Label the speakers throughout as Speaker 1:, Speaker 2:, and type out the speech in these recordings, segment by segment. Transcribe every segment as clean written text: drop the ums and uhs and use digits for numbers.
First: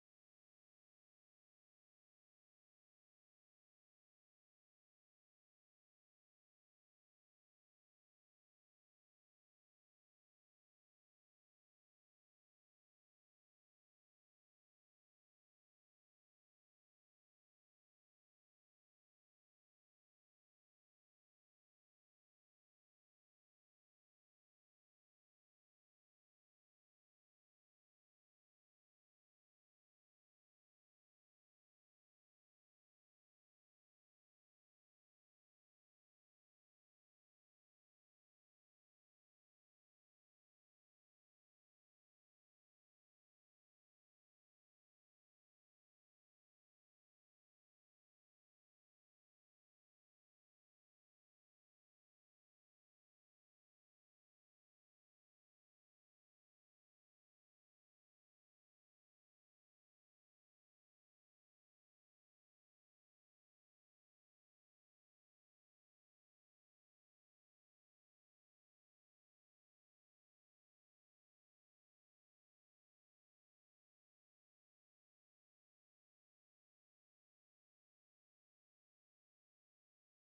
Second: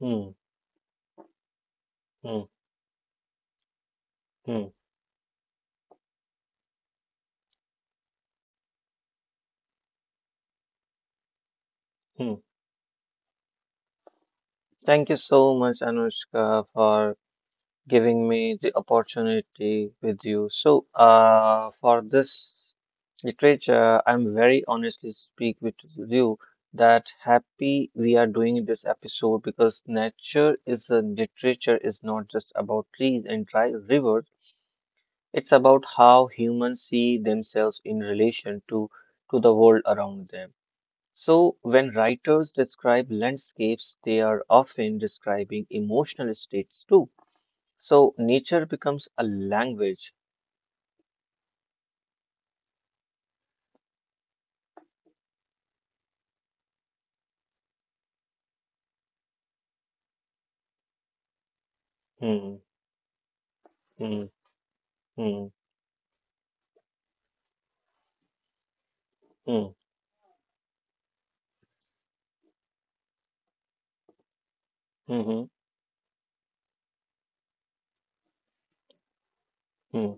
Speaker 1: Hmm, hmm, hmm, hmm. Thank you so much, Anushka, for giving me the opportunity with you. So, for this literature, I'm very honestly speak with you that happy we are doing this episode because nature is a literature is not just about trees and dry rivers. It's about how humans see themselves in relation to the world around them. So, when writers describe landscapes, they are often describing emotional states too. So, nature becomes a language. Hmm, hmm, hmm, hmm, hmm, hmm, hmm.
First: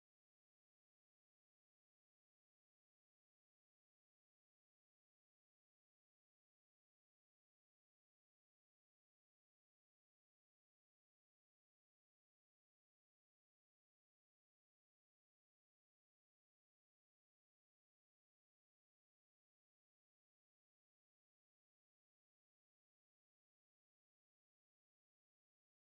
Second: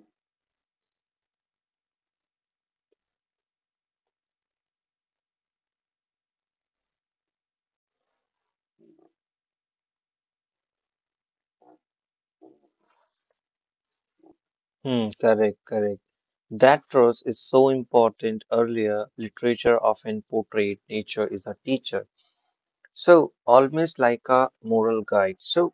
Speaker 1: Hmm. Correct, correct. That trust is so important. Earlier, literature often portrayed nature as a teacher. So, almost like a moral guide. So,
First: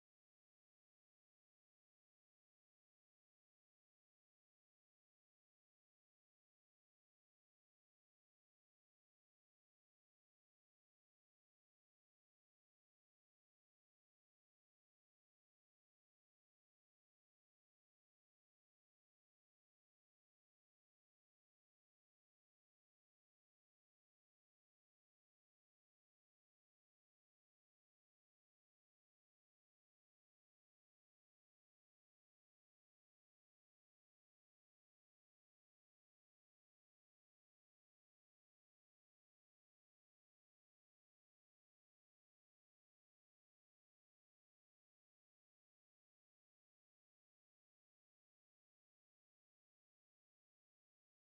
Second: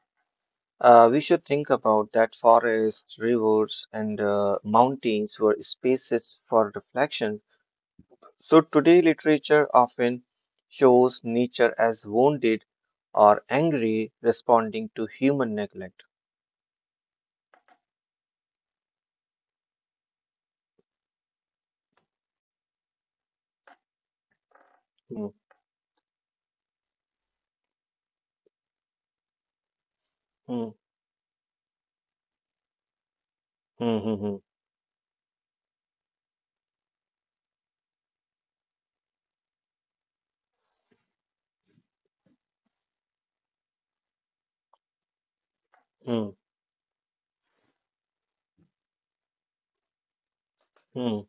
Speaker 1: we should think about that forests, rivers, and mountains were spaces for reflection. So today, literature often shows nature as wounded or angry, responding to human neglect. Hmm, hmm, hmm, hmm, hmm, hmm, hmm,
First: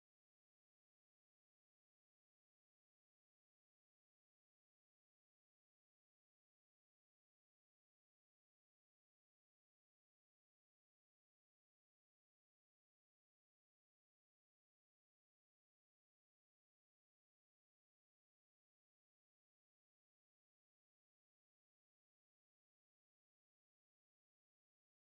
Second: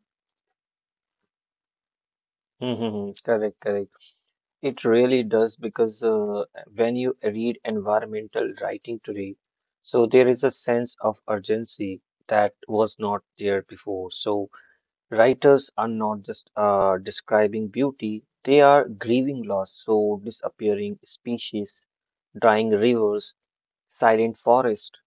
Speaker 1: hmm, hmm, hmm. Correct, correct. It really does because when you read environmental writing today, so there is a sense of urgency that was not there before. So writers are not just describing beauty; they are grieving loss, so disappearing species, drying rivers, silent forest.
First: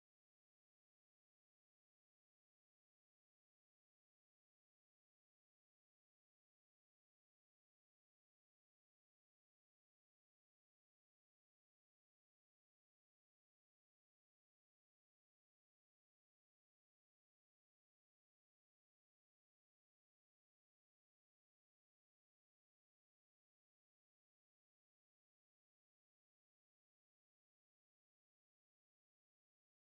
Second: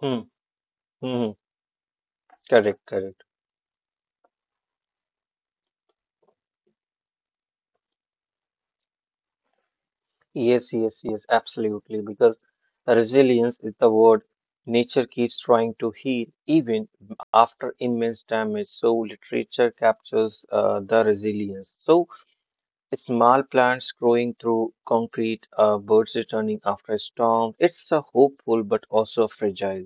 Speaker 1: Hmm, hmm. correct, correct. Yes, yes, yes, absolutely. Because resilience is the word. Nature keeps trying to heal even after immense damage. So literature captures the resilience. So small plants growing through concrete, birds returning after a storm. It's a hopeful but also fragile.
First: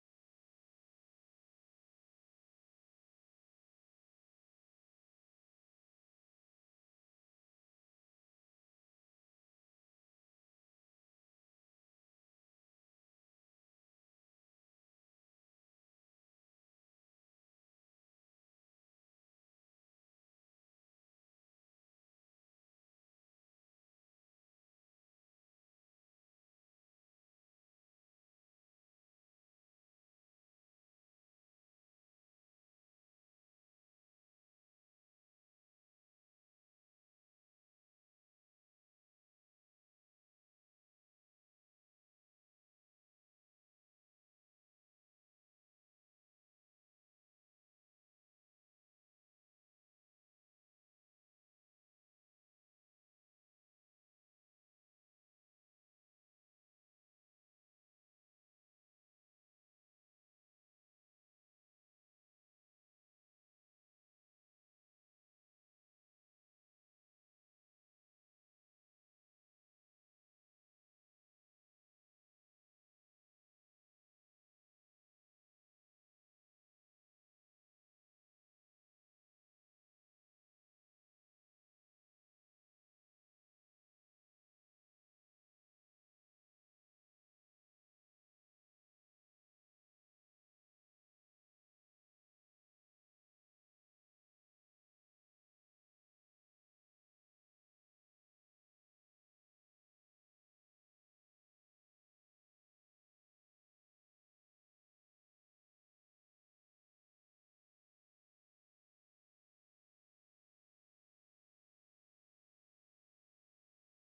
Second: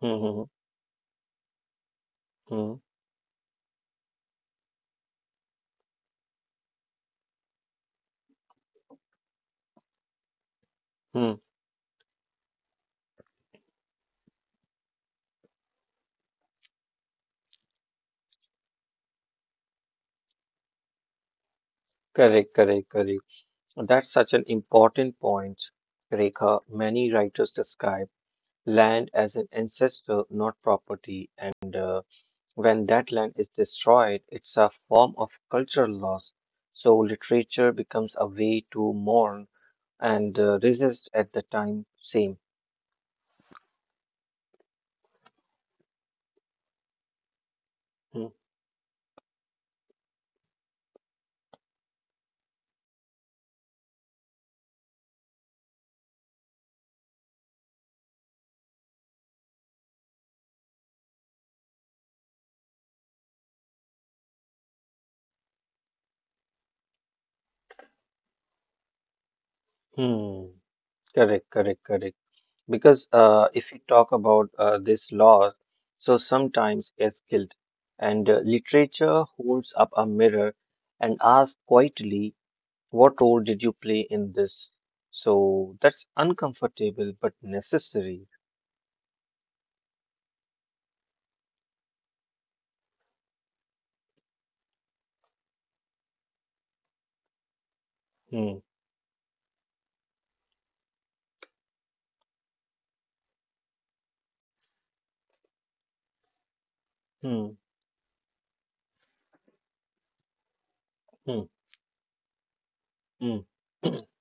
Speaker 1: Hmm, hmm, hmm, hmm. Correct, correct, correct. That's such an important point, Rekha. Many writers describe land as an ancestor, not property, and when that land is destroyed, it's a form of cultural loss. So literature becomes a way to mourn and resist at the time same. Hmm. Hmm. Correct, correct, correct. Because if we talk about this law, so sometimes it's guilt, and literature holds up a mirror and asks quietly, what role did you play in this? So that's uncomfortable but necessary. Hmm, hmm, hmm, hmm.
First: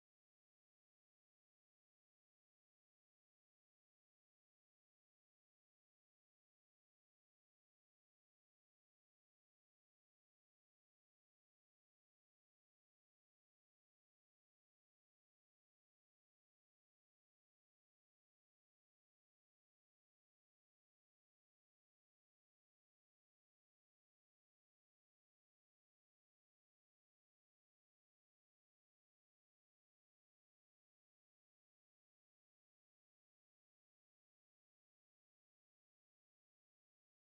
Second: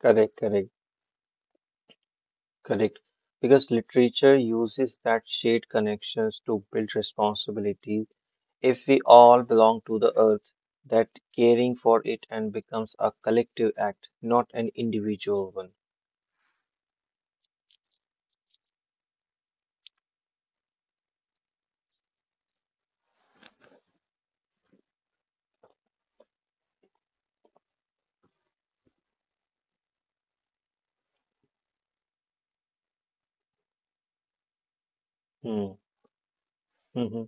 Speaker 1: Correct, correct. Correct. Because literature uses that shared connections to build responsibility. If we all belong to the earth, that caring for it and becomes a collective act, not an individual one. Hmm. hmm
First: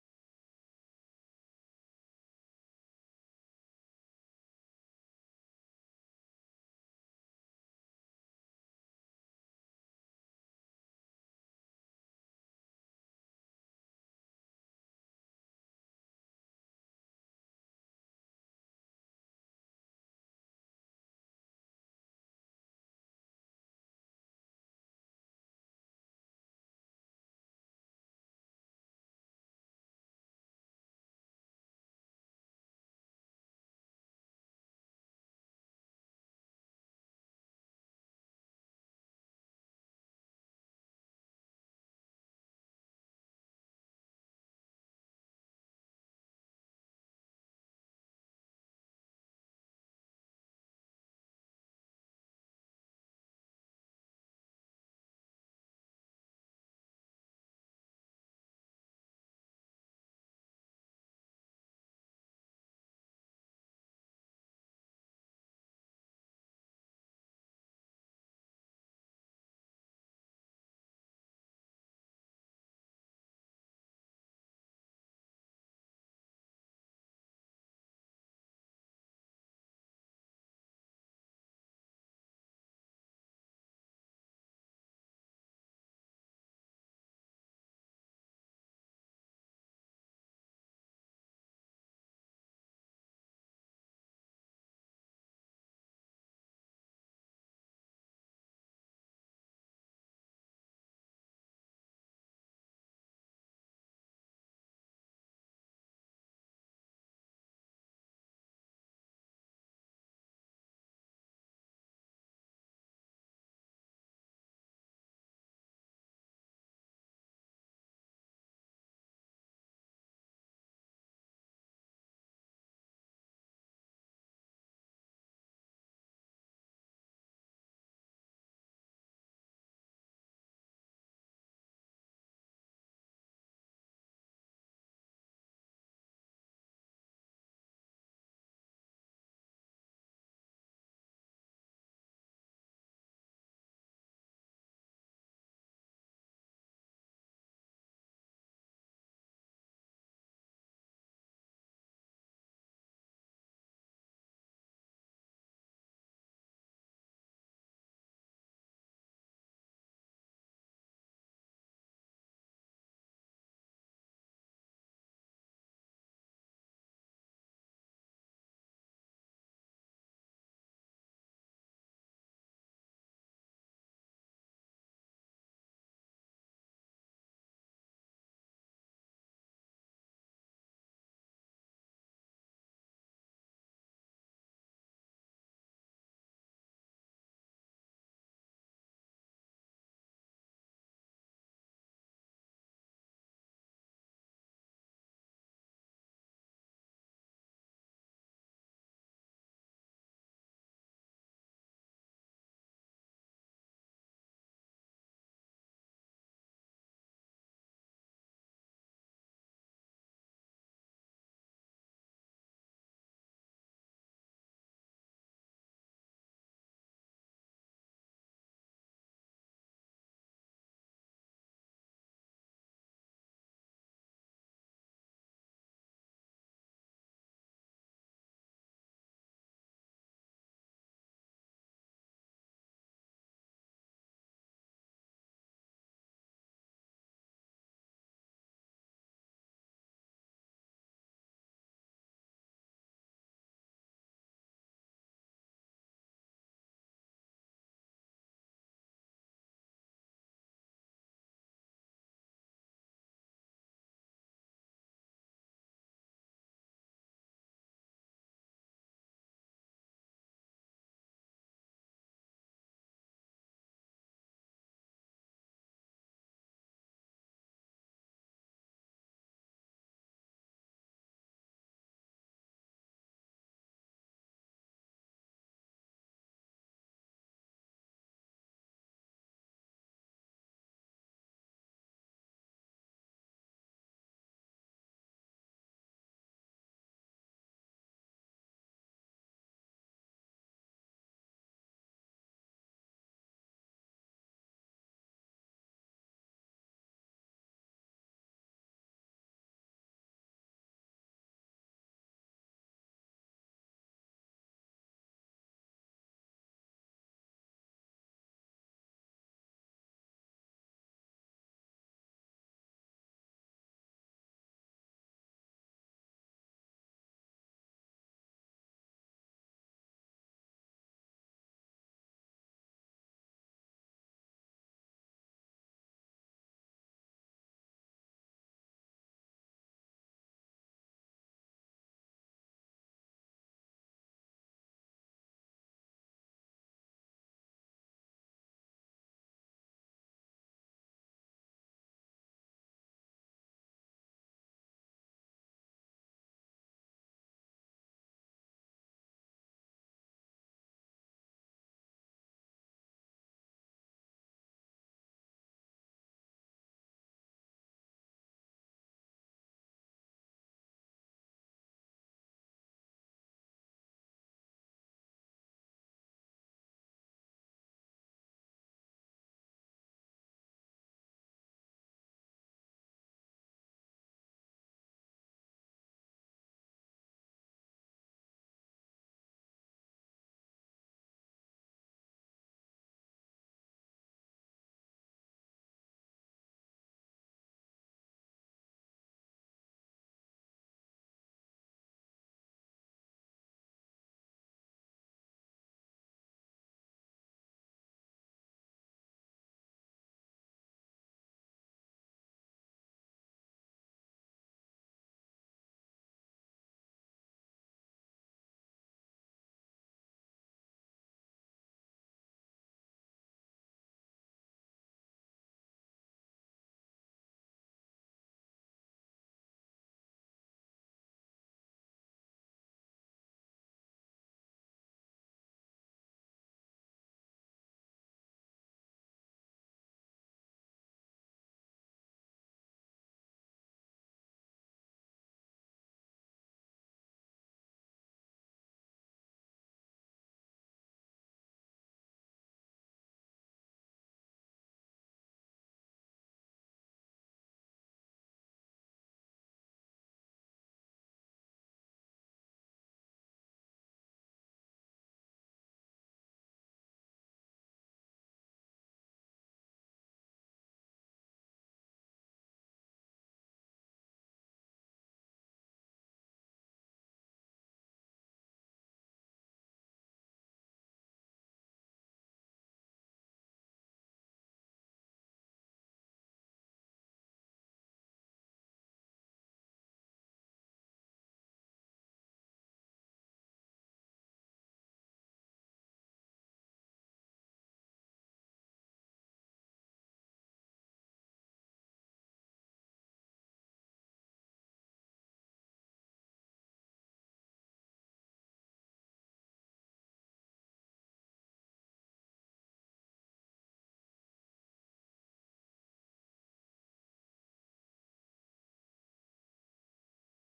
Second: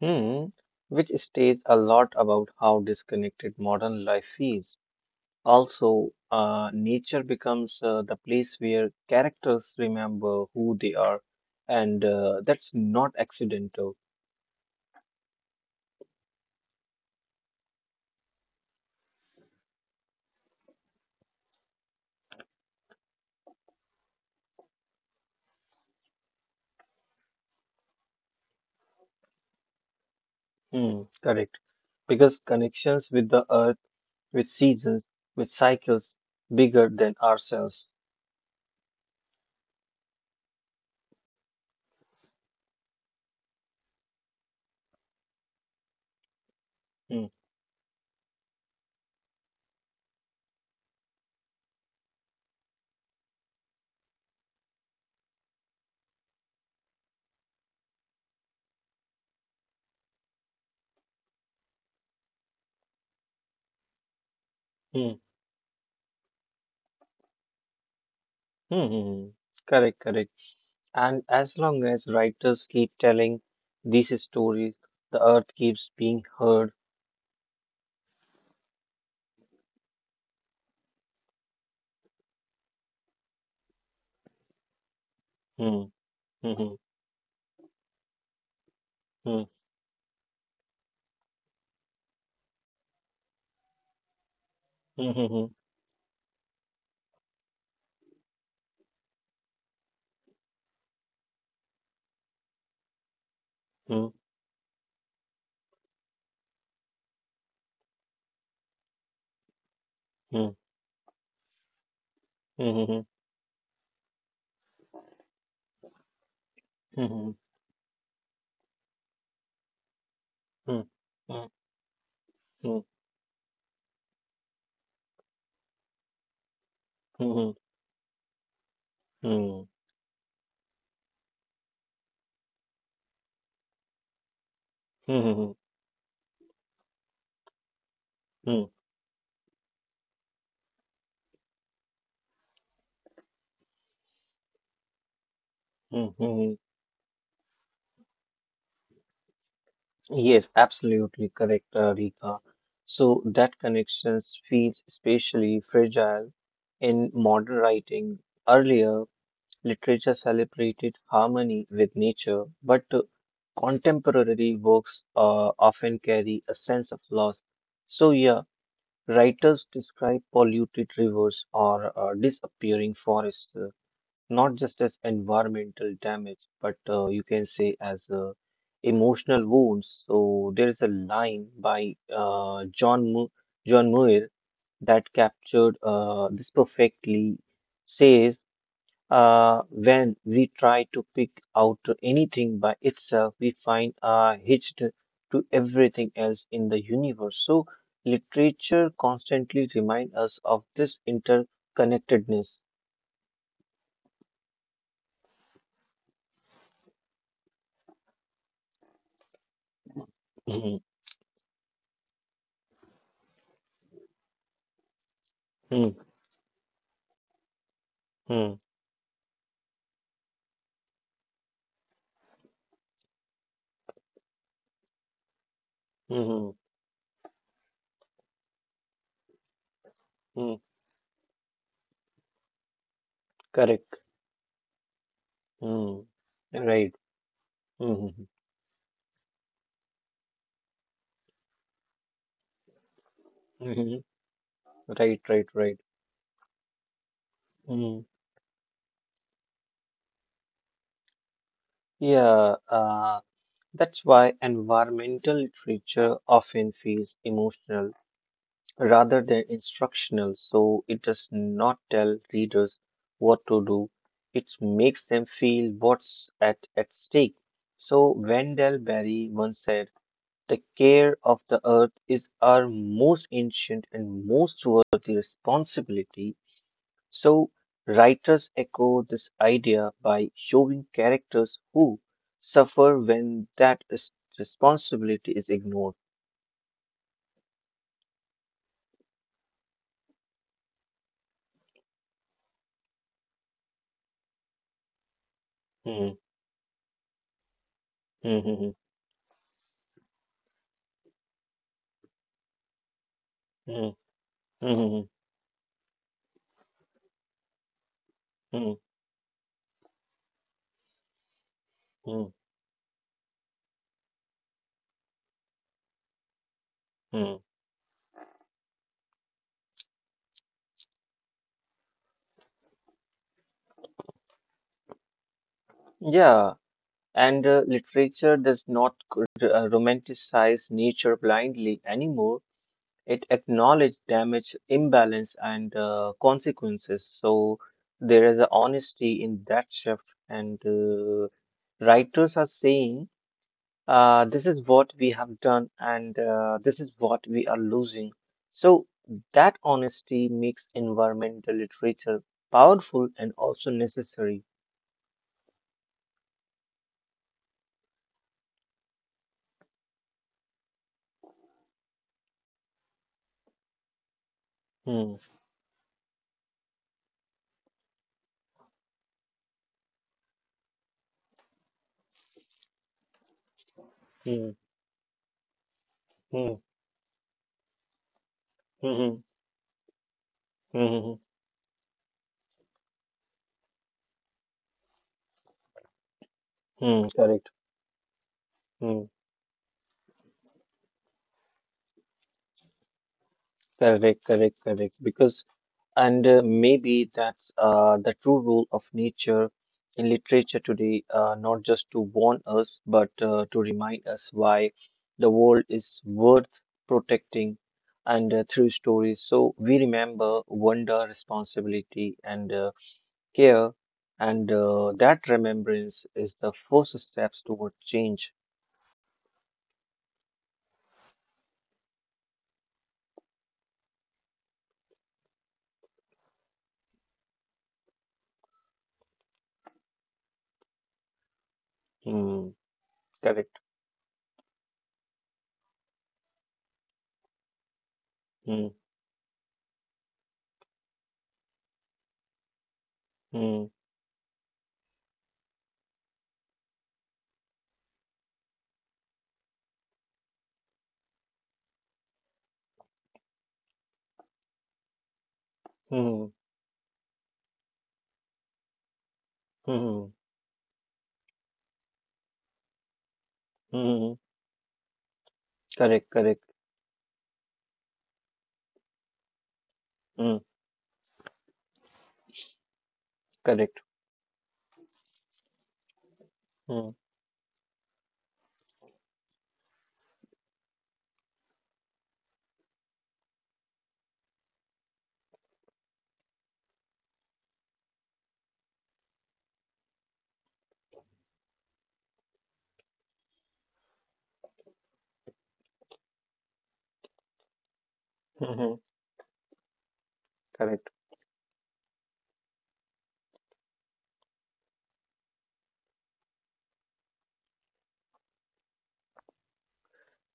Speaker 1: hmm. Which states a lot about how disconnected modern life feels. Also, nature becomes the place where characters remember who they are, and that's not accidental. Hmm. Correct. Because connections with the earth, with seasons, with cycles, bigger than ourselves. Correct, correct. And as long as writers keep telling these stories, the earth keeps being heard. Yes, absolutely correct, Rika. So that connections feels especially fragile in modern writing. Earlier, literature celebrated harmony with nature, but contemporary works often carry a sense of loss. So yeah, writers describe polluted rivers or disappearing forests. Not just as environmental damage, but you can say as emotional wounds. So there is a line by John Muir that captured this perfectly. Says, when we try to pick out anything by itself, we find hitched to everything else in the universe. So literature constantly reminds us of this interconnectedness. Mhm, mhm, mhm. Mm, correct. Mm, right. Mm-hmm. Mm-hmm. Right, right, right. Mm. Yeah, that's why environmental literature often feels emotional rather than instructional, so it does not tell readers what to do. It makes them feel what's at stake. So Wendell Berry once said, the care of the earth is our most ancient and most worthy responsibility. So, writers echo this idea by showing characters who suffer when responsibility is ignored. Hmm, hmm, hmm, hmm, hmm, hmm, hmm, hmm, hmm. Yeah, and literature does not romanticize nature blindly anymore. It acknowledges damage, imbalance, and consequences. So, there is an honesty in that shift, and writers are saying, this is what we have done, and this is what we are losing. So that honesty makes environmental literature powerful and also necessary. Hmm, hmm, hmm, hmm, hmm, hmm, hmm. correct. Hmm, correct, correct, correct. Because and maybe that's the true role of nature in literature today, not just to warn us, but to remind us why the world is worth protecting and through stories. So we remember wonder, responsibility, and care. And that remembrance is the first steps toward change. Hmm, correct. Hmm, hmm, hmm, hmm. Hmm. Correct, correct. Hmm, correct. Hmm. hmm. Hmm. Correct.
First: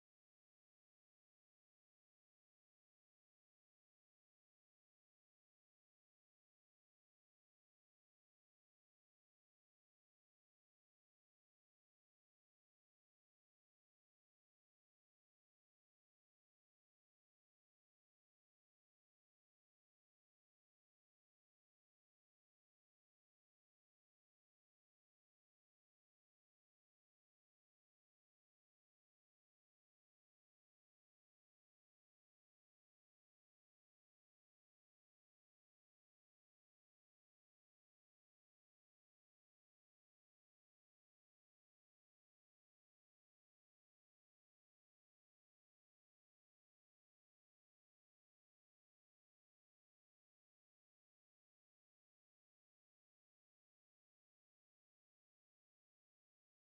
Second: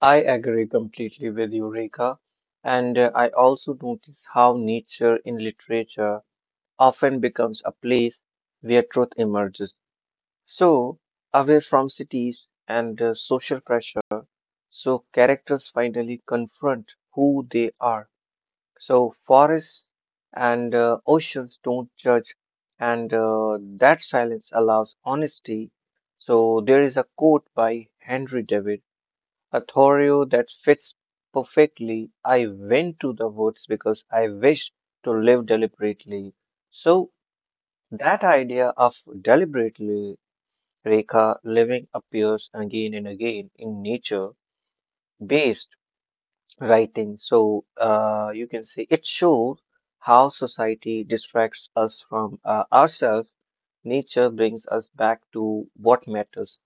Speaker 1: I agree completely with you, Rekha. And I also notice how nature in literature often becomes a place where truth emerges. So, away from cities and social pressure, so characters finally confront who they are. So, forests and oceans don't judge, and that silence allows honesty. So, there is a quote by Henry David. A Thorio that fits perfectly. I went to the woods because I wished to live deliberately. So that idea of deliberately, Rekha, living appears again and again in nature based writing. So you can say it shows how society distracts us from ourselves. Nature brings us back to what matters.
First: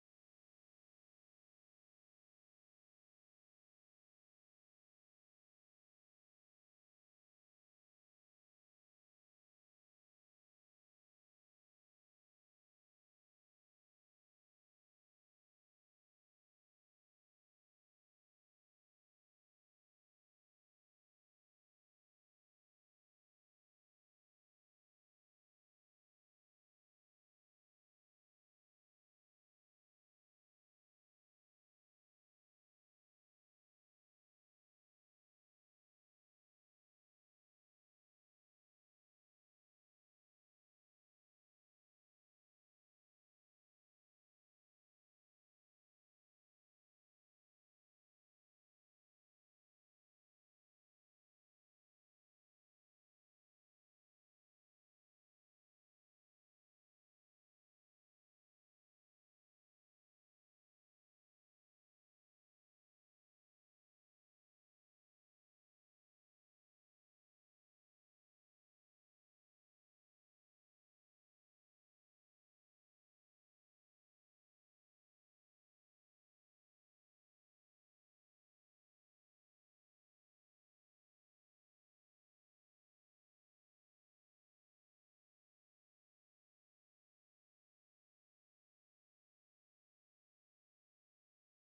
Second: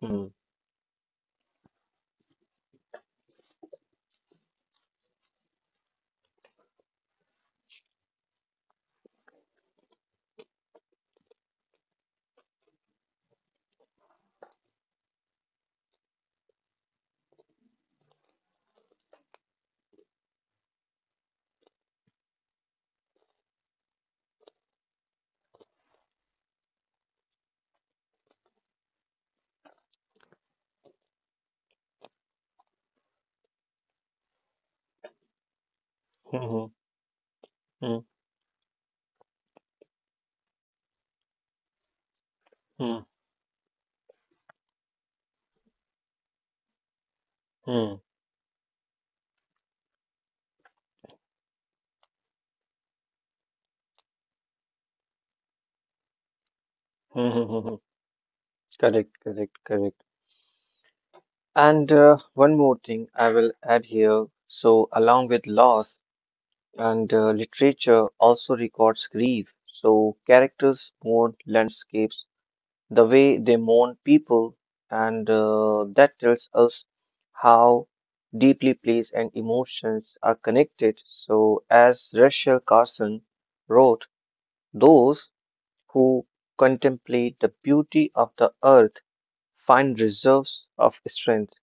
Speaker 1: Hmm. Hmm. Hmm. Hmm. Hmm. Hmm. Hmm. Hmm. Correct, correct, correct. And one more thing I will add here. So, along with loss and literature, also records grief. So, characters mourn landscapes, the way they mourn people, and that tells us how deeply place and emotions are connected. So, as Rachel Carson wrote, those who contemplate the beauty of the earth find reserves of strength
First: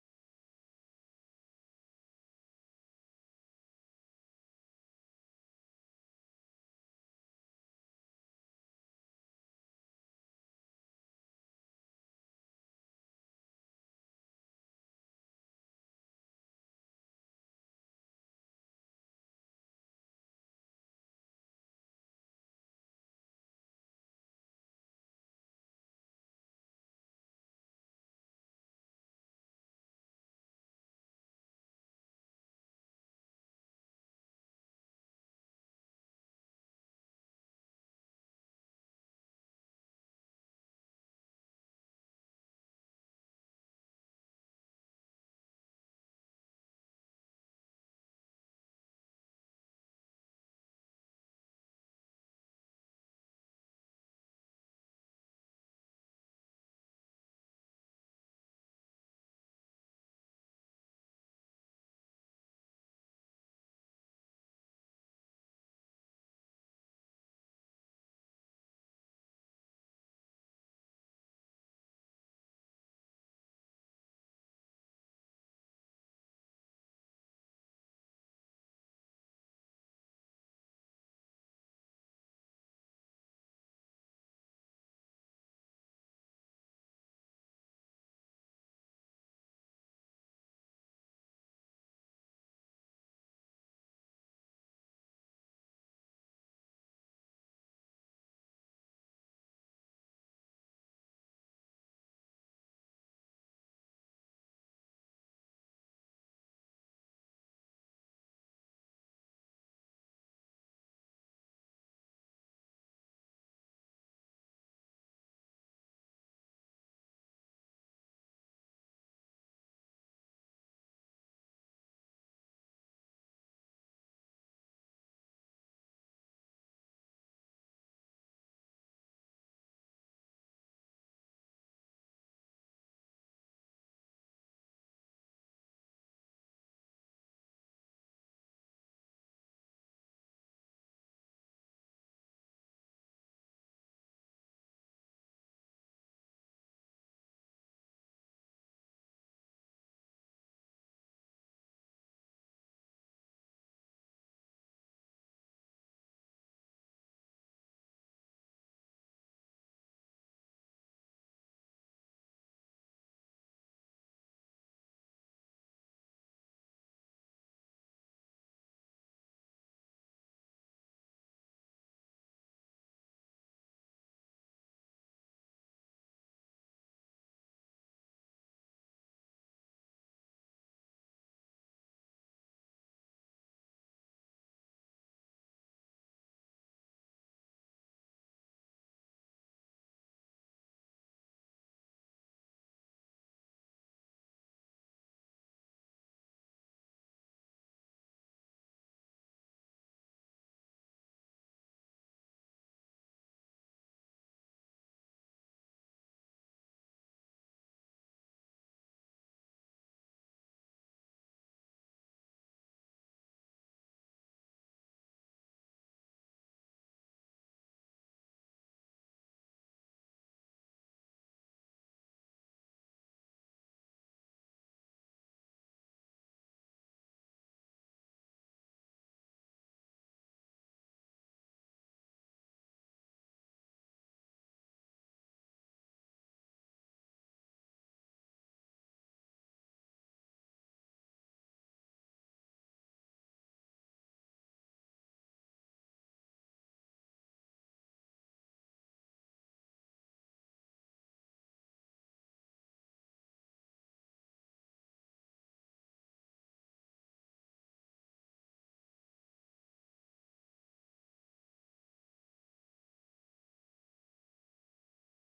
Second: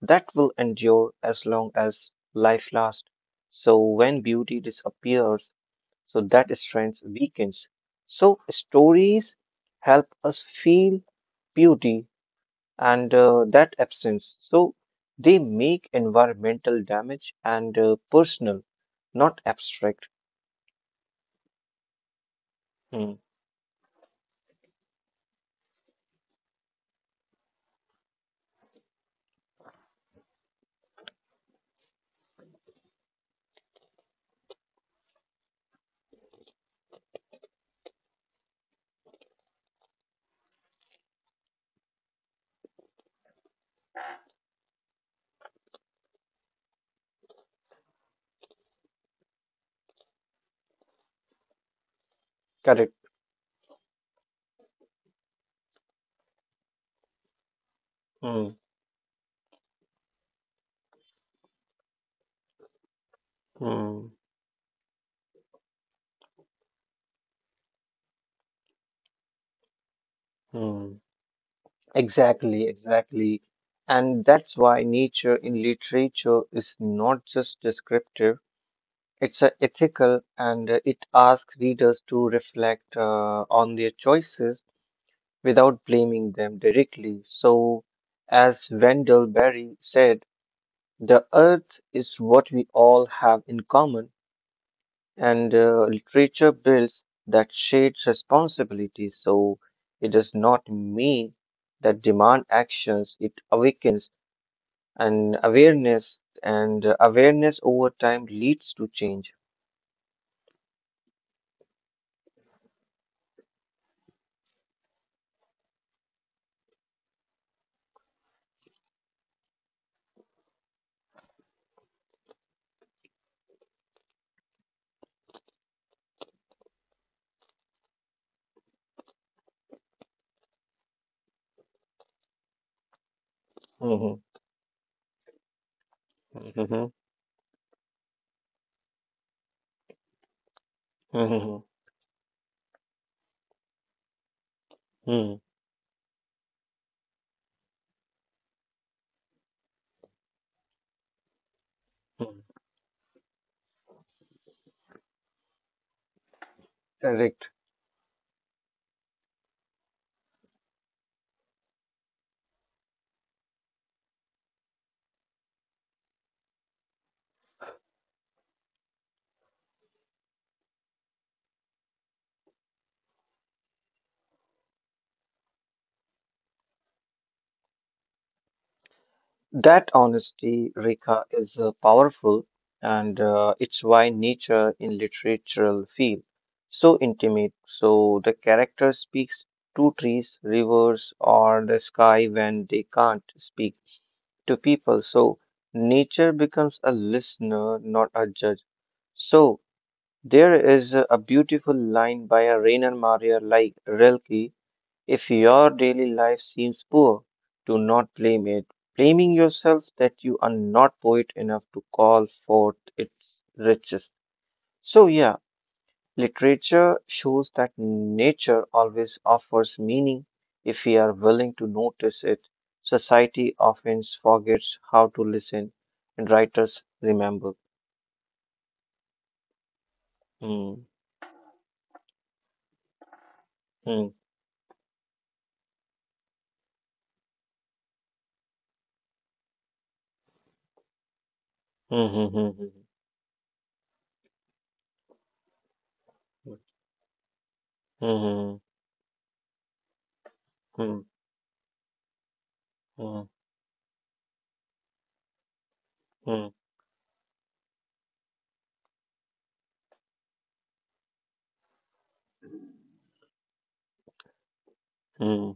Speaker 1: that will endure as long as life lasts. So when beauty disappears, so that strength weakens. So stories help us feel beauty and that absence. So they make environmental damage and personal, not abstract. Hmm. Correct. Hmm. Hmm. Hmm. Exactly, exactly. And that's why nature in literature is not just descriptive, it's ethical and it asks readers to reflect on their choices without blaming them directly. So, as Wendell Berry said, the earth is what we all have in common, and literature builds that shared responsibility. So, it does not mean that demand actions, it awakens an awareness, and awareness over time leads to change. Mhm. Mhm. Mhm. Mm, mm. Correct. That honesty, Rekha, is powerful, and it's why nature in literature feel so intimate. So the character speaks to trees, rivers, or the sky when they can't speak to people. So nature becomes a listener, not a judge. So there is a beautiful line by a Reiner Maria like Rilke. If your daily life seems poor, do not blame it. Blaming yourself that you are not poet enough to call forth its riches. So, yeah, literature shows that nature always offers meaning if we are willing to notice it. Society often forgets how to listen, and writers remember. Hmm, hmm, hmm, hmm, hmm, hmm, hmm, hmm, hmm, hmm, hmm, hmm,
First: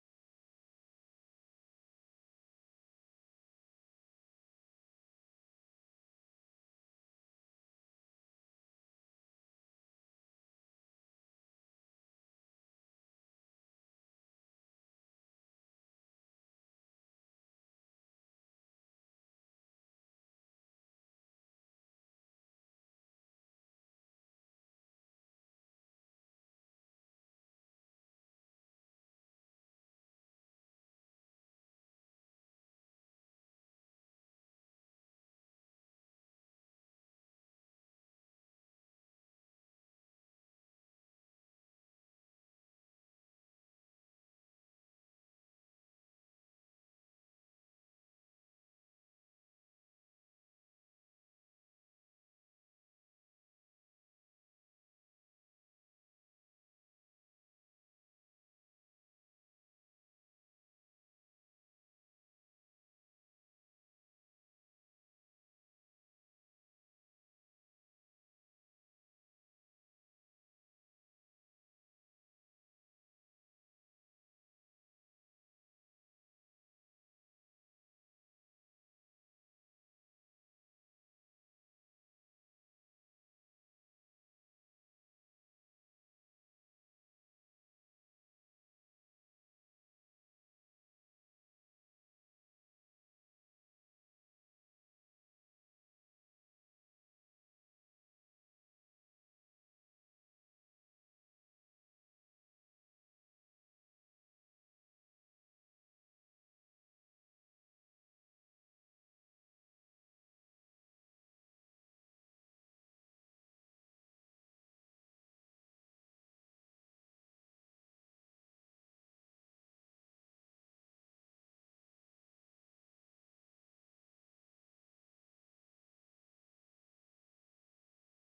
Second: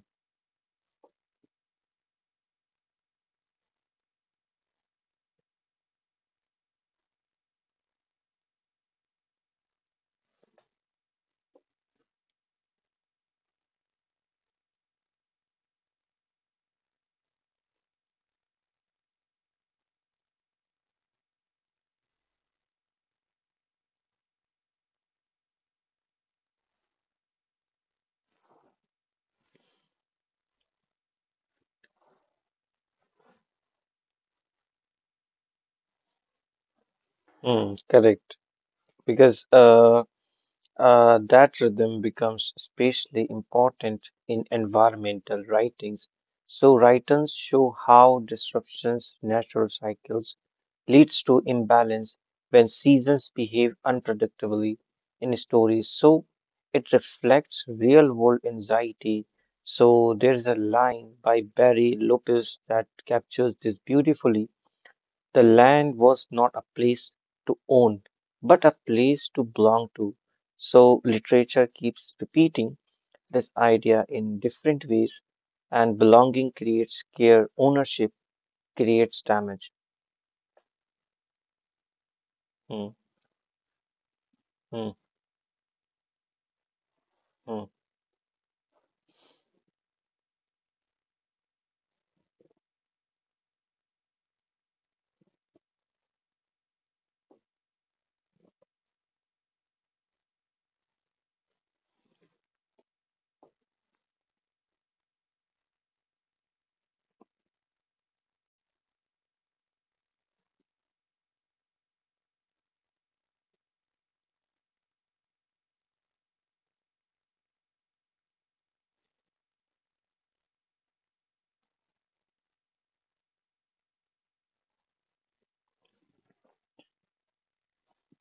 Speaker 1: hmm, Correct. Because, that rhythm becomes especially important in environmental writings. So writers show how disruptions, natural cycles, leads to imbalance when seasons behave unpredictably in stories. So it reflects real-world anxiety. So there's a line by Barry Lopez that captures this beautifully. The land was not a place to own, but a place to belong to. So literature keeps repeating this idea in different ways, and belonging creates care, ownership creates damage. Hmm, hmm, hmm,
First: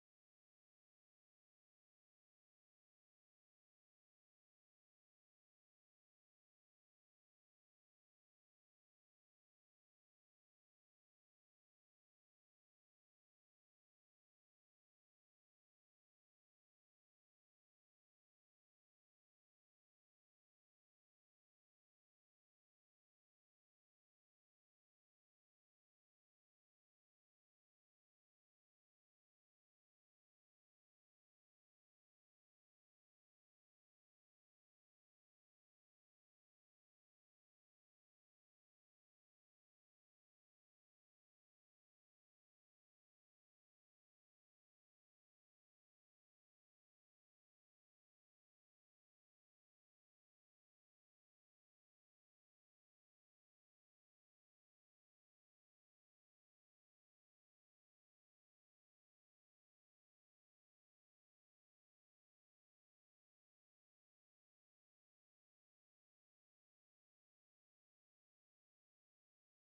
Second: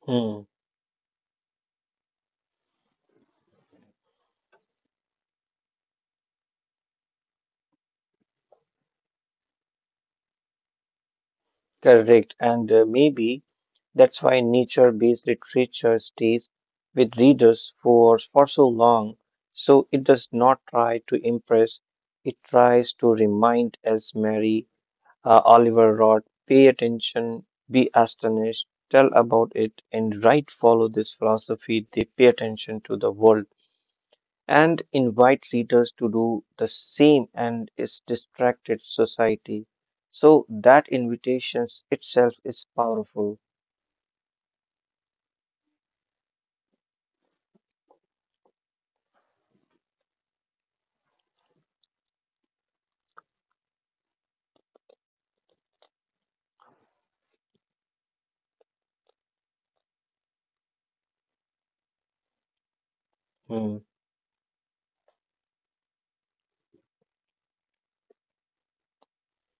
Speaker 1: hmm. Correct, and maybe that's why nature-based literature stays with readers for so long. So it does not try to impress; it tries to remind, as Mary Oliver wrote, pay attention, be astonished, tell about it, and write. Follow this philosophy. They pay attention to the world and invite readers to do the same and its distracted society. So that invitation itself is powerful. Hmm.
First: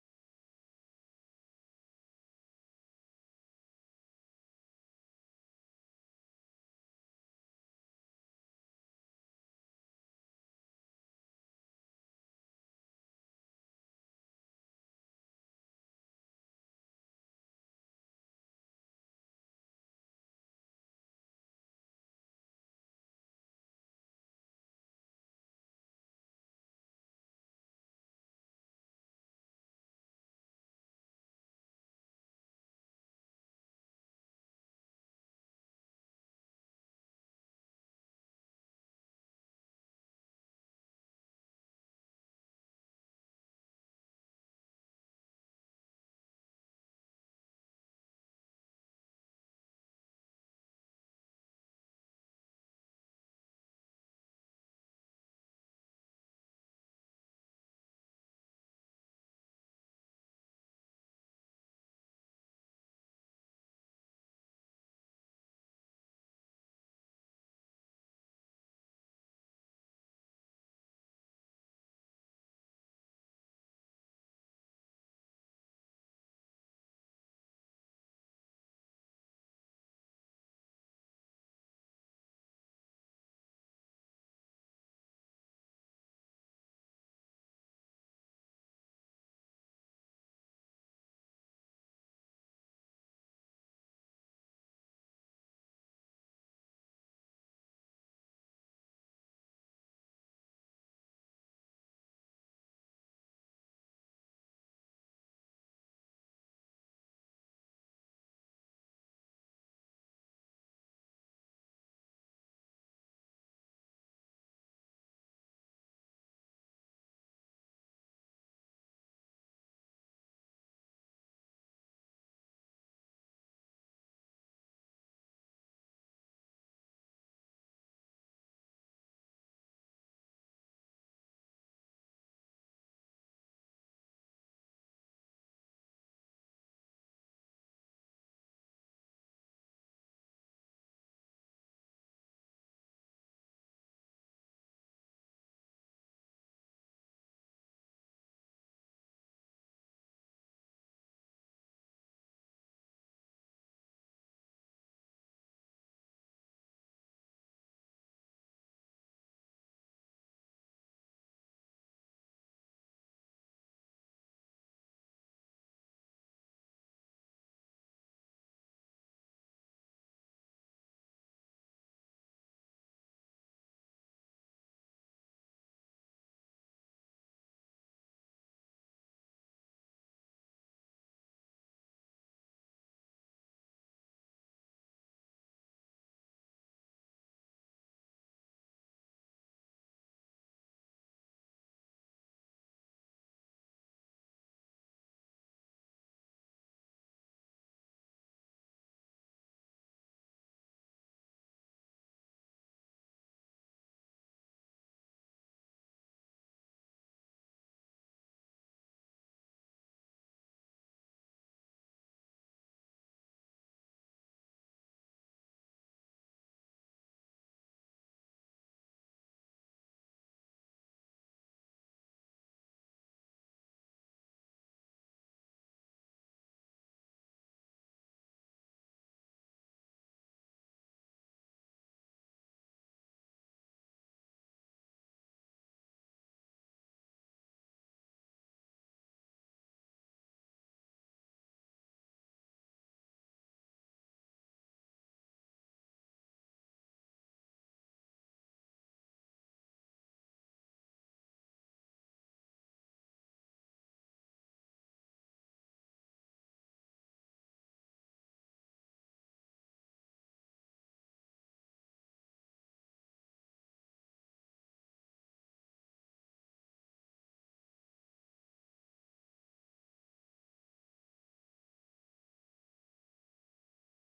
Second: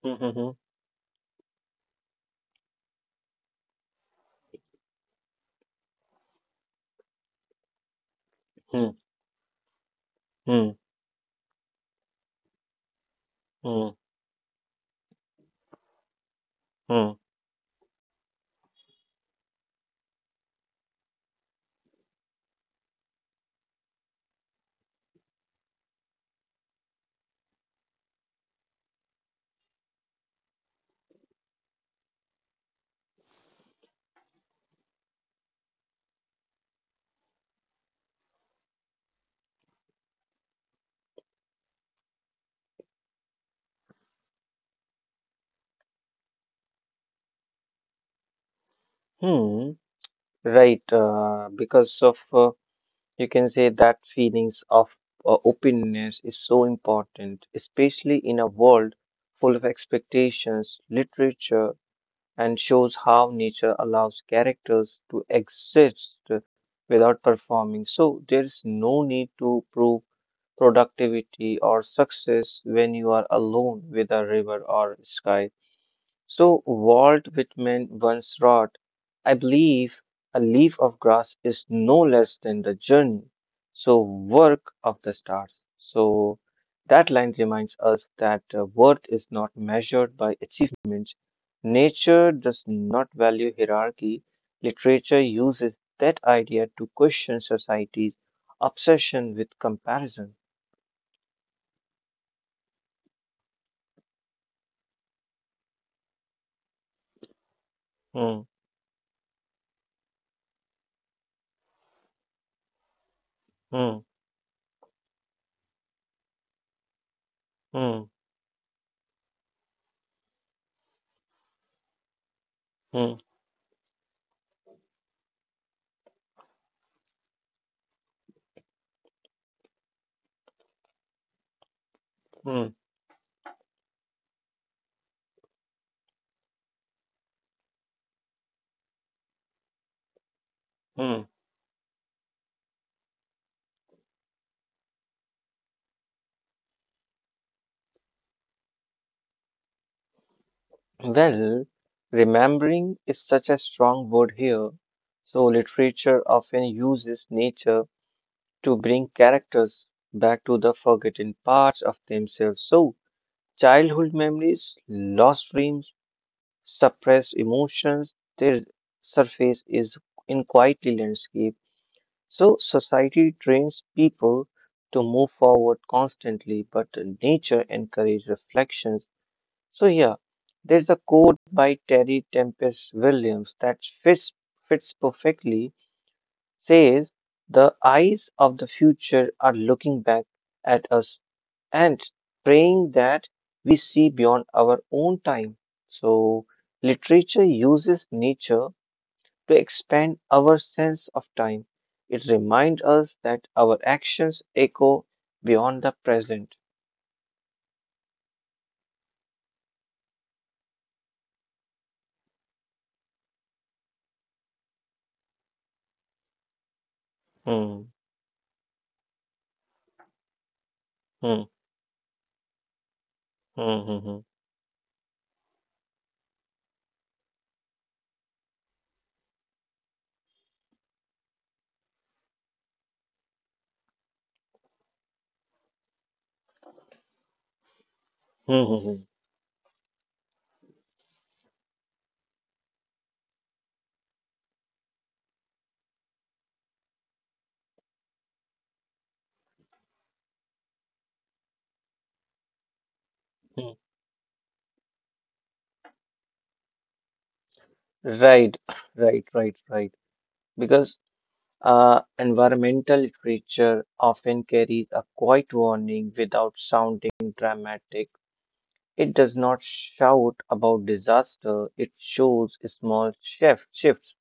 Speaker 1: Hmm. Hmm. Hmm. Hmm. Hmm. Hmm. hmm. hmm. Right, because of you can say that feelings of openness is so important, especially in a world full of expectations, literature, and shows how nature allows characters to exist without performing. So there is no need to prove productivity or success when you are alone with a river or sky. So Walt Whitman once wrote, I believe a leaf of grass is no less than the journey, so work of the stars. So that line reminds us that worth is not measured by achievements. Nature does not value hierarchy. Literature uses that idea to question society's obsession with comparison. Hmm, hmm, hmm, hmm, hmm, hmm. Well, remembering is such a strong word here, so literature often uses nature to bring characters back to the forgotten parts of themselves. So, childhood memories, lost dreams, suppressed emotions, their surface is in quietly landscape. So, society trains people to move forward constantly, but nature encourages reflections, so yeah, there's a quote by Terry Tempest Williams that fits perfectly. Says the eyes of the future are looking back at us and praying that we see beyond our own time. So literature uses nature to expand our sense of time. It reminds us that our actions echo beyond the present. Hmm. Hmm. Hmm. Hmm. Hmm. Hmm. Hmm. hmm. hmm. Right, right. Because environmental literature often carries a quiet warning without sounding dramatic. It does not shout about disaster, it shows shifts.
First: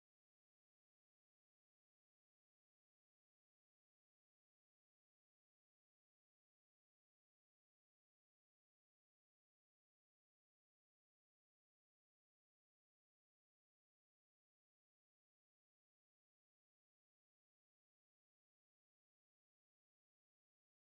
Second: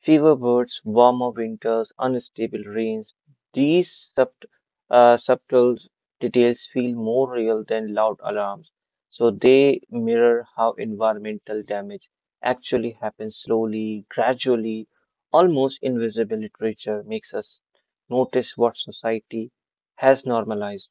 Speaker 1: Fever birds, warmer winters, unstable rains. These subt- subtle details feel more real than loud alarms. So they mirror how environmental damage actually happens slowly, gradually, almost invisible. Literature makes us notice what society has normalized.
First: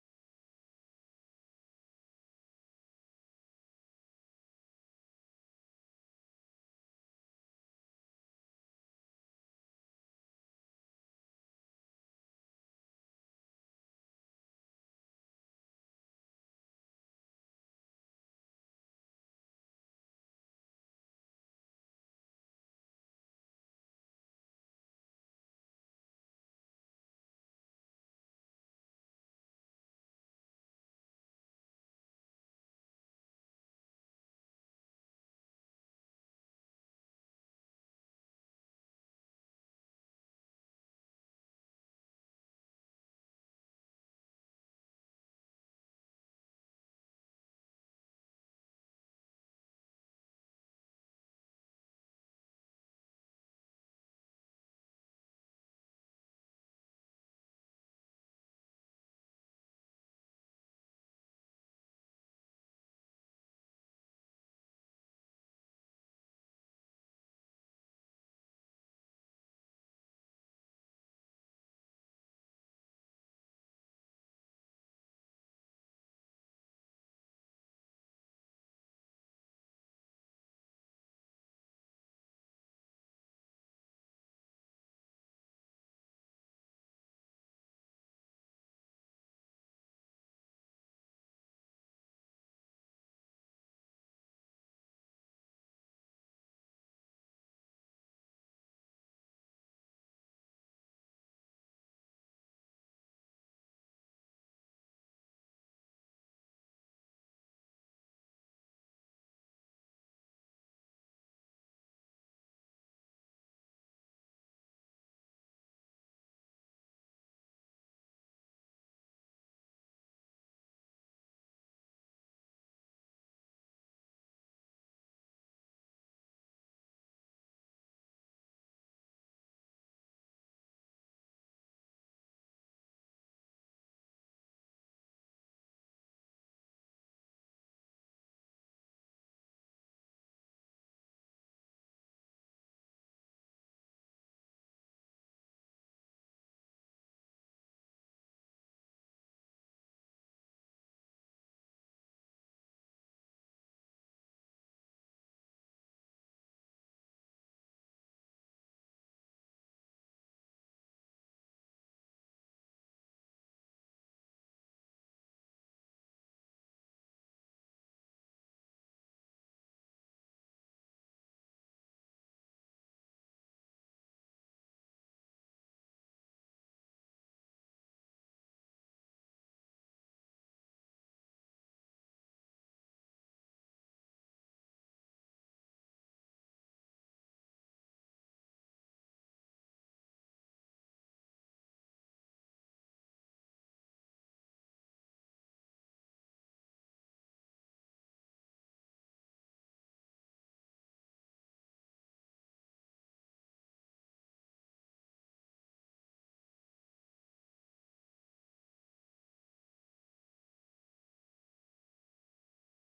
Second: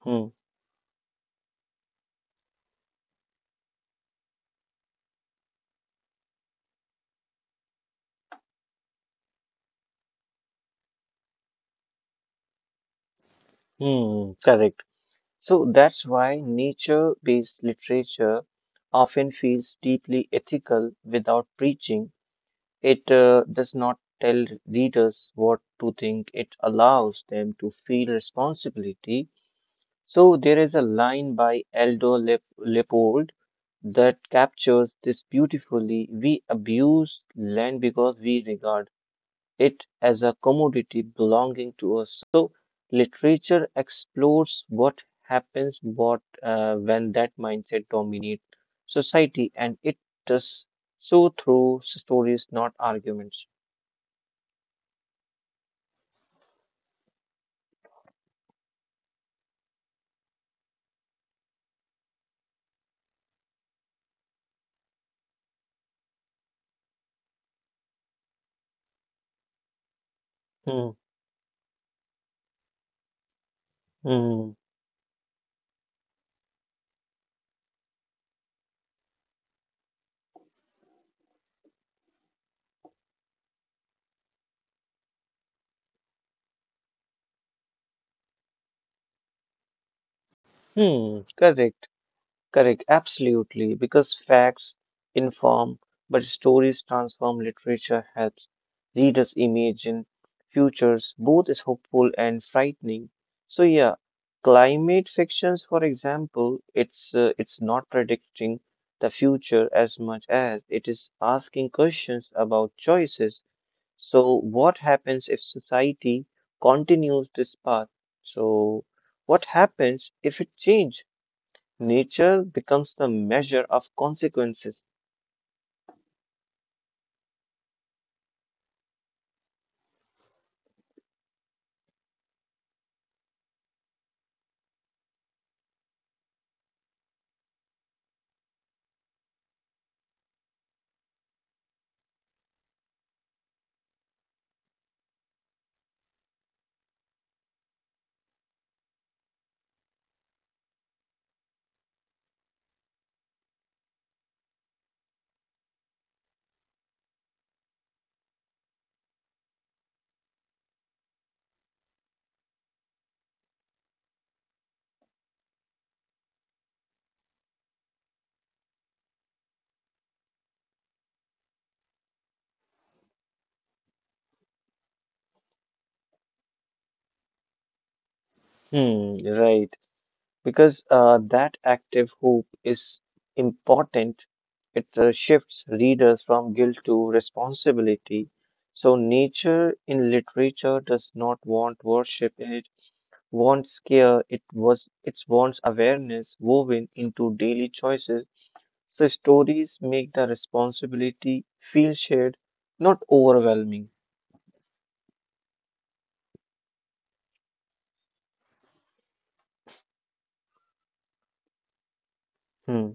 Speaker 1: Hmm. Hmm. Correct. So that's why nature based literature often feels deeply ethical without preaching. It does not tell readers what to think, it allows them to feel responsibility. So, there is a line by Aldo Leopold that captures this beautifully. We abuse land because we regard it as a commodity belonging to us. So, literature explores what happens what, when that mindset dominates society, and it does so through stories, not arguments. Hmm. Hmm. Hmm. correct, correct, absolutely. Because facts inform, but stories transform. Literature helps readers imagine futures, both is hopeful and frightening. So yeah, climate fictions, for example, it's not predicting the future as much as it is asking questions about choices. So, what happens if society continues this path? So, what happens if it changes? Nature becomes the measure of consequences. Right. Because that active hope is important. It shifts readers from guilt to responsibility. So, nature in literature does not want worship. It wants care. It was. It wants awareness woven into daily choices. So stories make the responsibility feel shared, not overwhelming. Hmm.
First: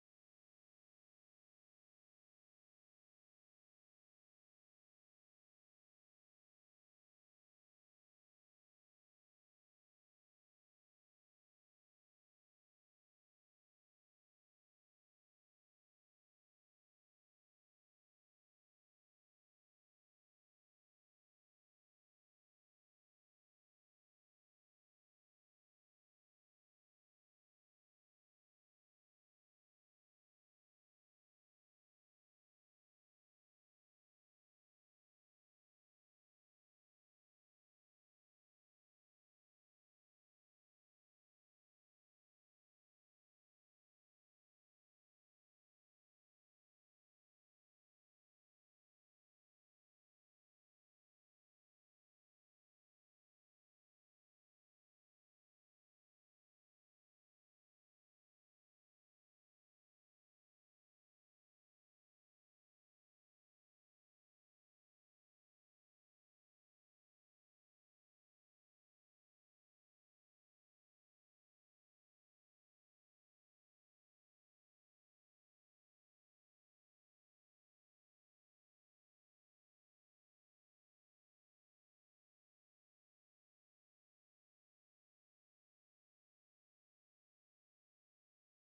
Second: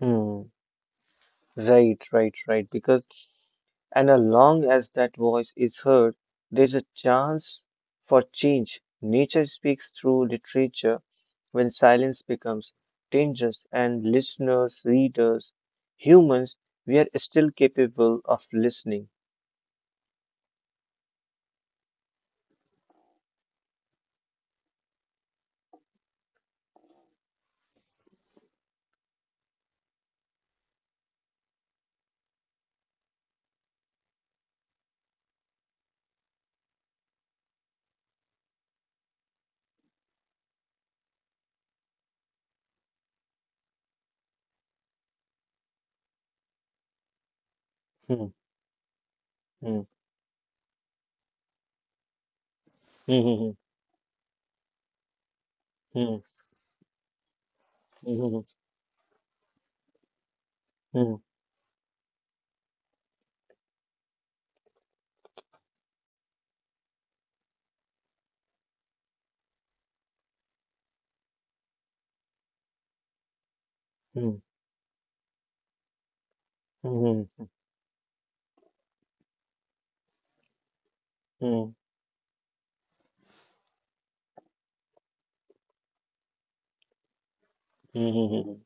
Speaker 1: Hmm. Right, right, right. Because and as long as that voice is heard, there's a chance for change. Nature speaks through literature when silence becomes dangerous, and listeners, readers, humans, we are still capable of listening. Hmm. Hmm. Hmm. Hmm. Hmm. Hmm. Hmm. Hmm. Hmm. Hmm. Hmm. Hmm. hmm, hmm.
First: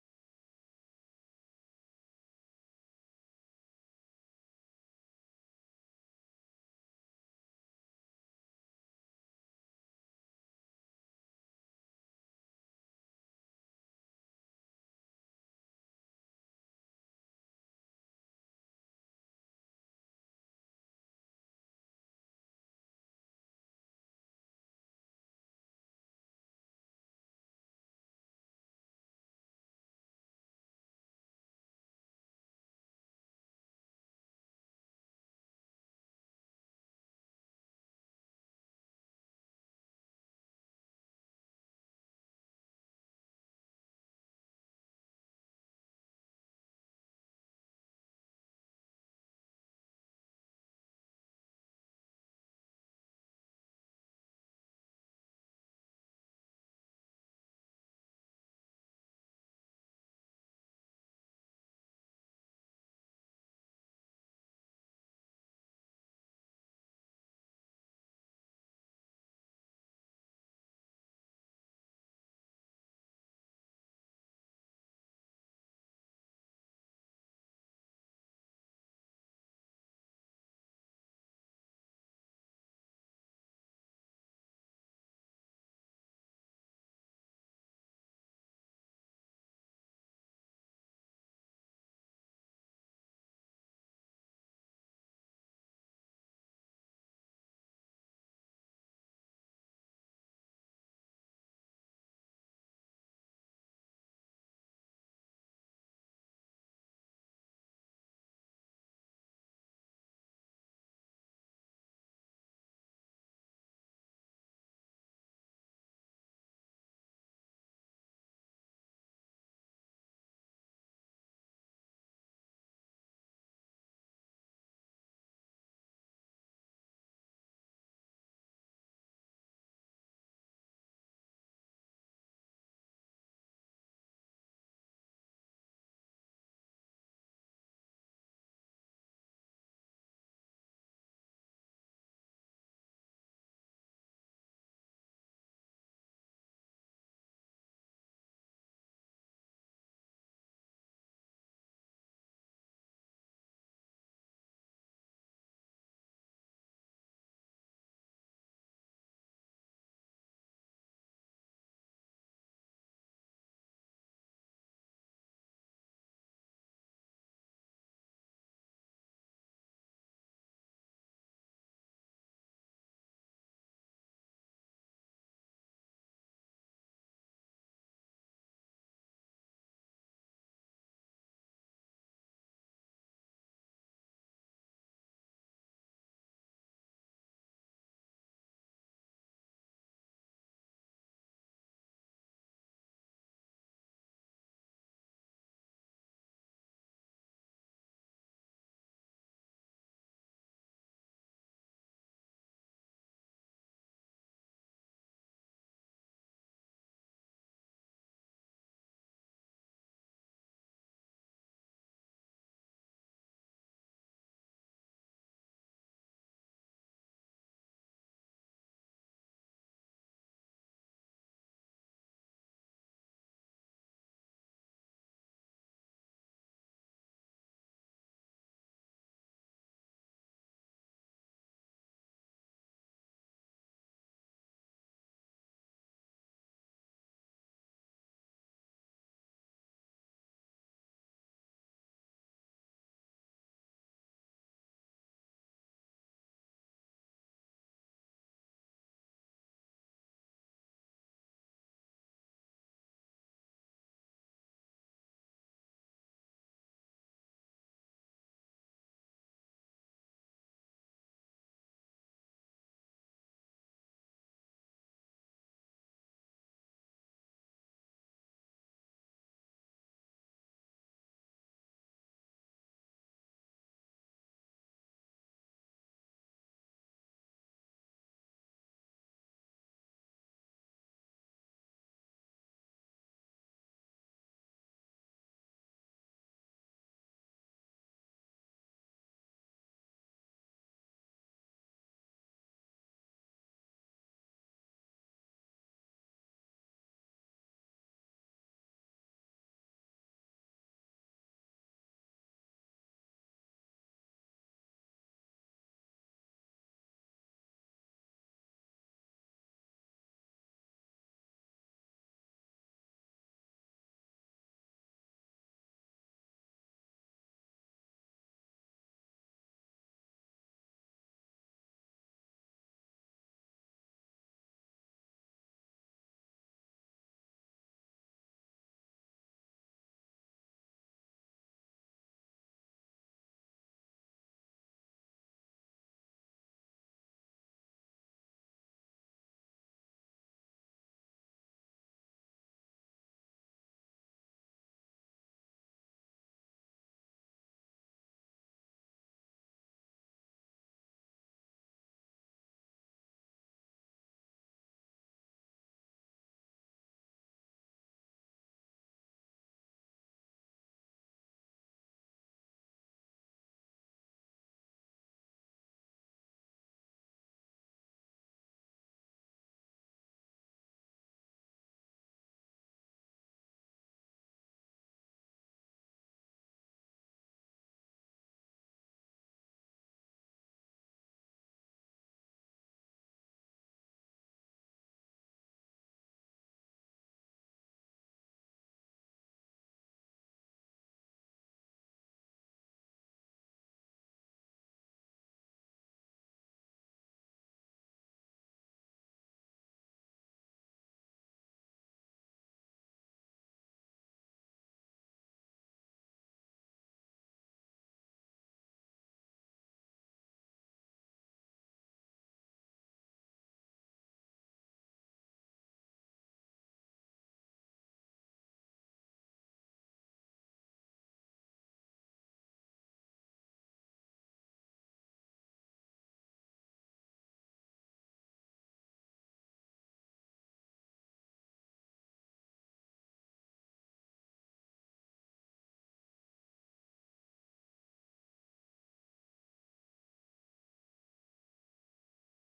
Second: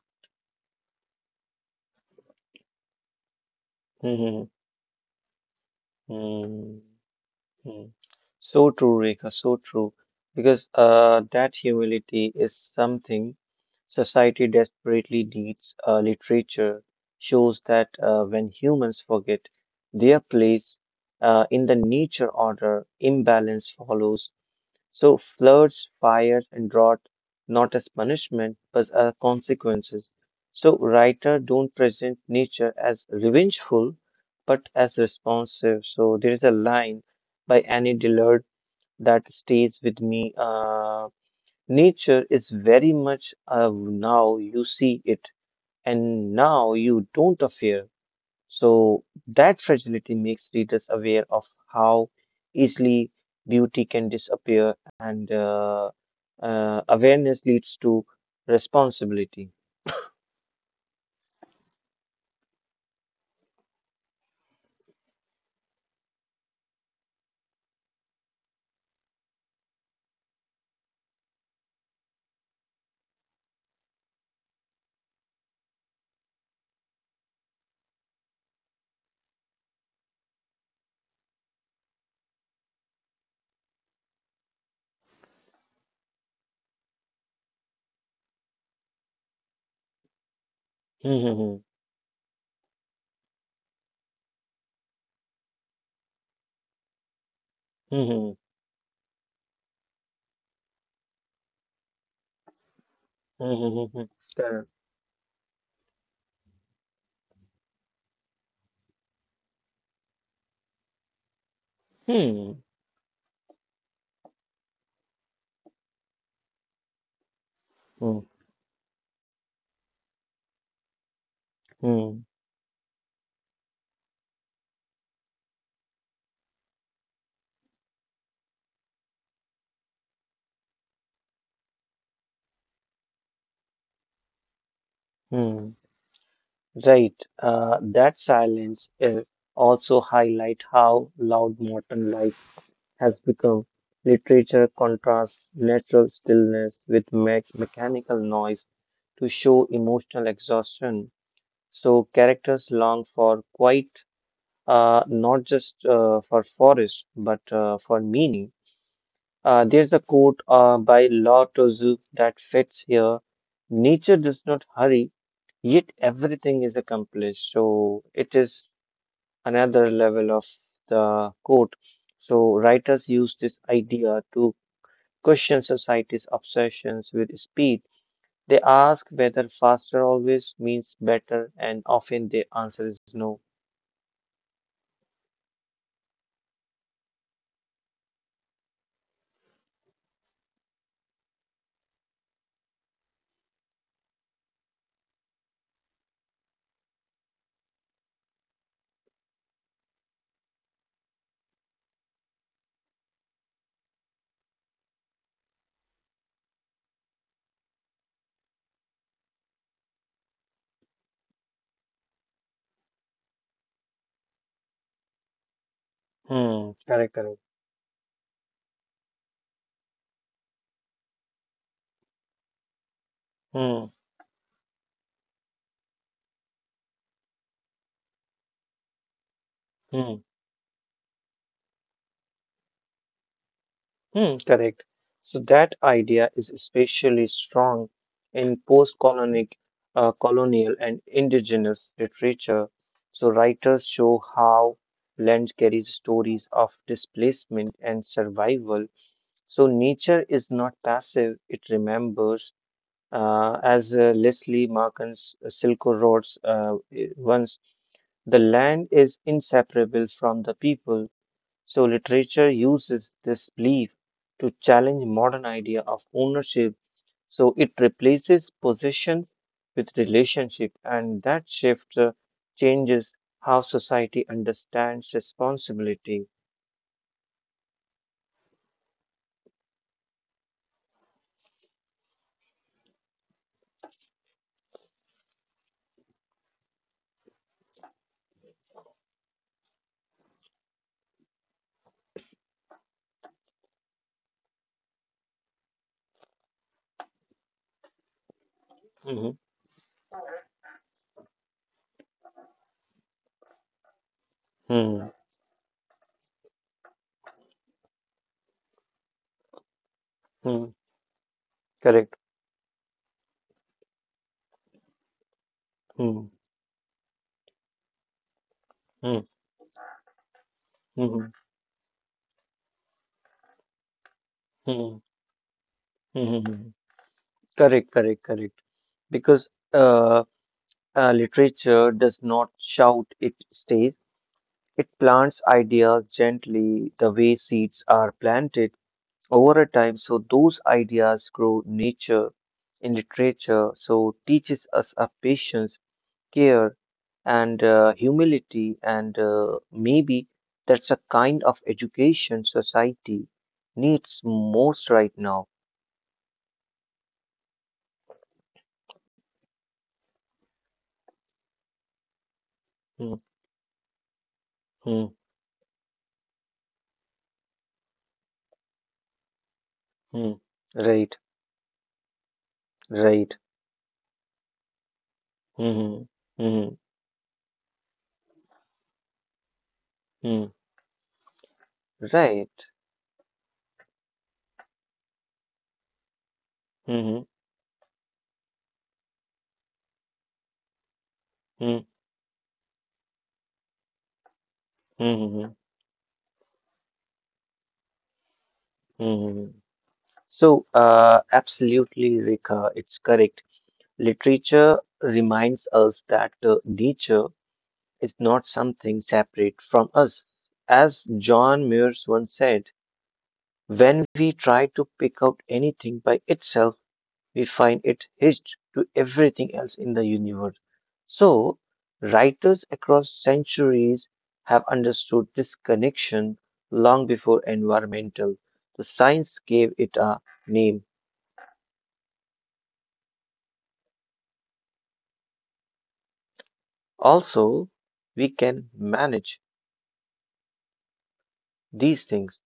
Speaker 1: hmm hmm hmm. hmm. So true, Rekha, so true. Because that humility is something society desperately needs. Literature shows that when humans forget their place in the nature order, imbalance follows. So floods, fires, and drought not as punishment but as consequences. So writer don't present nature as revengeful but as responsive. So there is a line by Annie Dillard that stays with me. Nature is very much now you see it and now you don't affair. So that fragility makes readers aware of how easily beauty can disappear, and awareness leads to responsibility. Hmm. Hmm. Hmm. Hmm. hmm, hmm, Correct. Hmm. Hmm. Hmm. hmm. hmm, hmm, hmm. Right. That silence also highlight how loud modern life has become. Literature contrasts natural stillness with me mechanical noise to show emotional exhaustion. So characters long for quiet, not just for forest, but for meaning. There's a quote by Lao Tzu that fits here. Nature does not hurry, yet everything is accomplished. So it is another level of the quote. So writers use this idea to question society's obsessions with speed. They ask whether faster always means better, and often the answer is no. Correct, correct. Hmm, hmm, correct. So that idea is especially strong in colonial and indigenous literature. So writers show how land carries stories of displacement and survival. So nature is not passive, it remembers. As Leslie Markin's Silko Roads once, the land is inseparable from the people, so literature uses this belief to challenge modern idea of ownership. So it replaces possession with relationship, and that shift changes how society understands responsibility. Mhm. Mhm. Mhm. Correct. Mhm. Mhm. Mhm. Mhm. Mhm. Correct. Correct. Correct. Because uh, literature does not shout, it stays. It plants ideas gently, the way seeds are planted over a time, so those ideas grow nature in literature. So teaches us a patience, care, and humility, and maybe that's a kind of education society needs most right now. Hmm, hmm, hmm. Right, right. Hmm, hmm, hmm. hmm. Right. Mm-hmm. Mm-hmm. Mm-hmm. Mm-hmm. So, absolutely, Rika, it's correct. Literature reminds us that nature is not something separate from us. As John Muir once said, when we try to pick out anything by itself, we find it hitched to everything else in the universe. So, writers across centuries have understood this connection long before environmental. The science gave it a name. Also, we can manage these things.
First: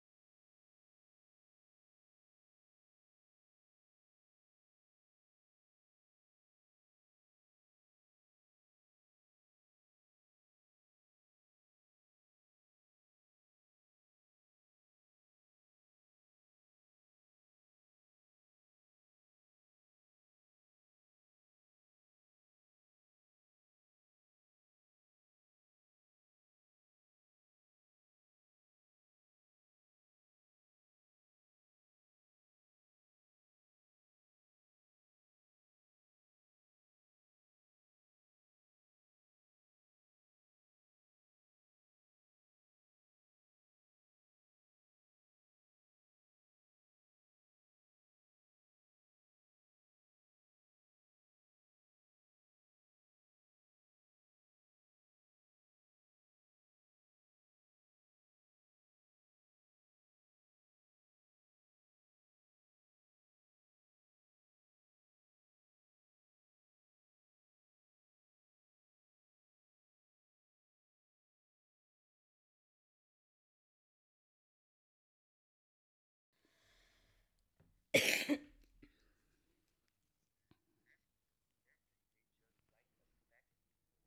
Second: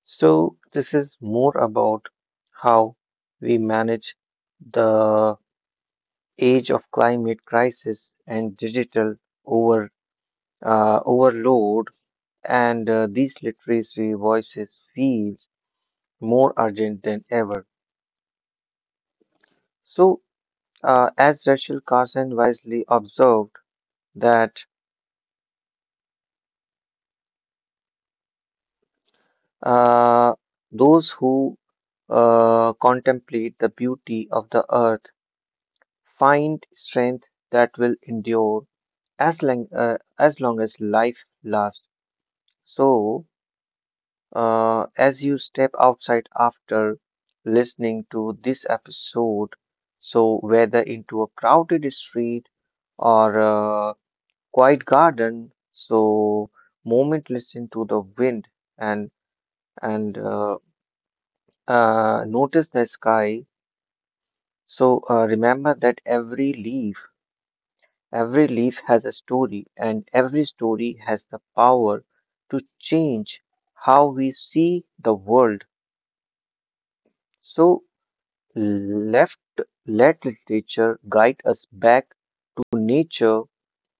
Speaker 1: So, this is more about how we manage the age of climate crisis and digital over overload, and these literacy voices feels more urgent than ever. So, as Rachel Carson wisely observed, that uh, those who contemplate the beauty of the earth find strength that will endure as long as life lasts. So. As you step outside after listening to this episode, so whether into a crowded street or a quiet garden, so moment listen to the wind and and notice the sky. So remember that every leaf has a story, and every story has the power to change how we see the world. So left, let literature guide us back to nature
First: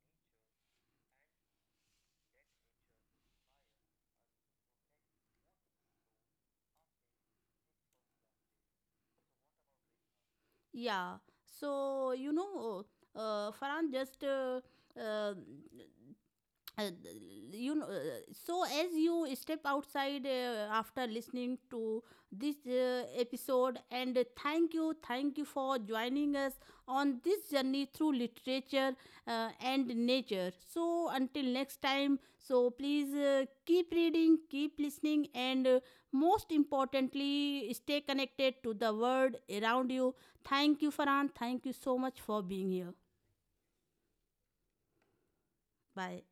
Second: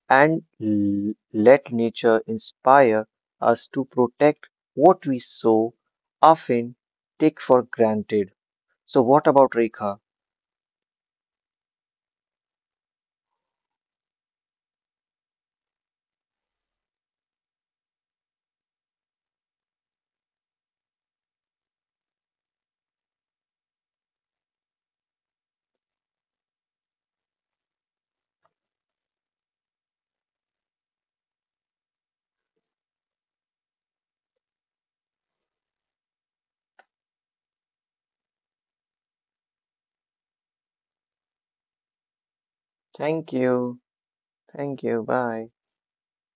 Speaker 1: and let nature inspire us to protect what we so often take for granted. So, what about Rekha?
Speaker 2: Yeah. So, you know, Farhan just uh, uh, you know so as you step outside, after listening to this episode, and thank you, thank you, for joining us on this journey through literature and nature. So until next time, so please, keep reading, keep listening, and most importantly, stay connected to the world around you. Thank you, Farhan. Thank you so much for being here.
Speaker 1: Thank you. Thank you. Bye.
Speaker 2: Bye.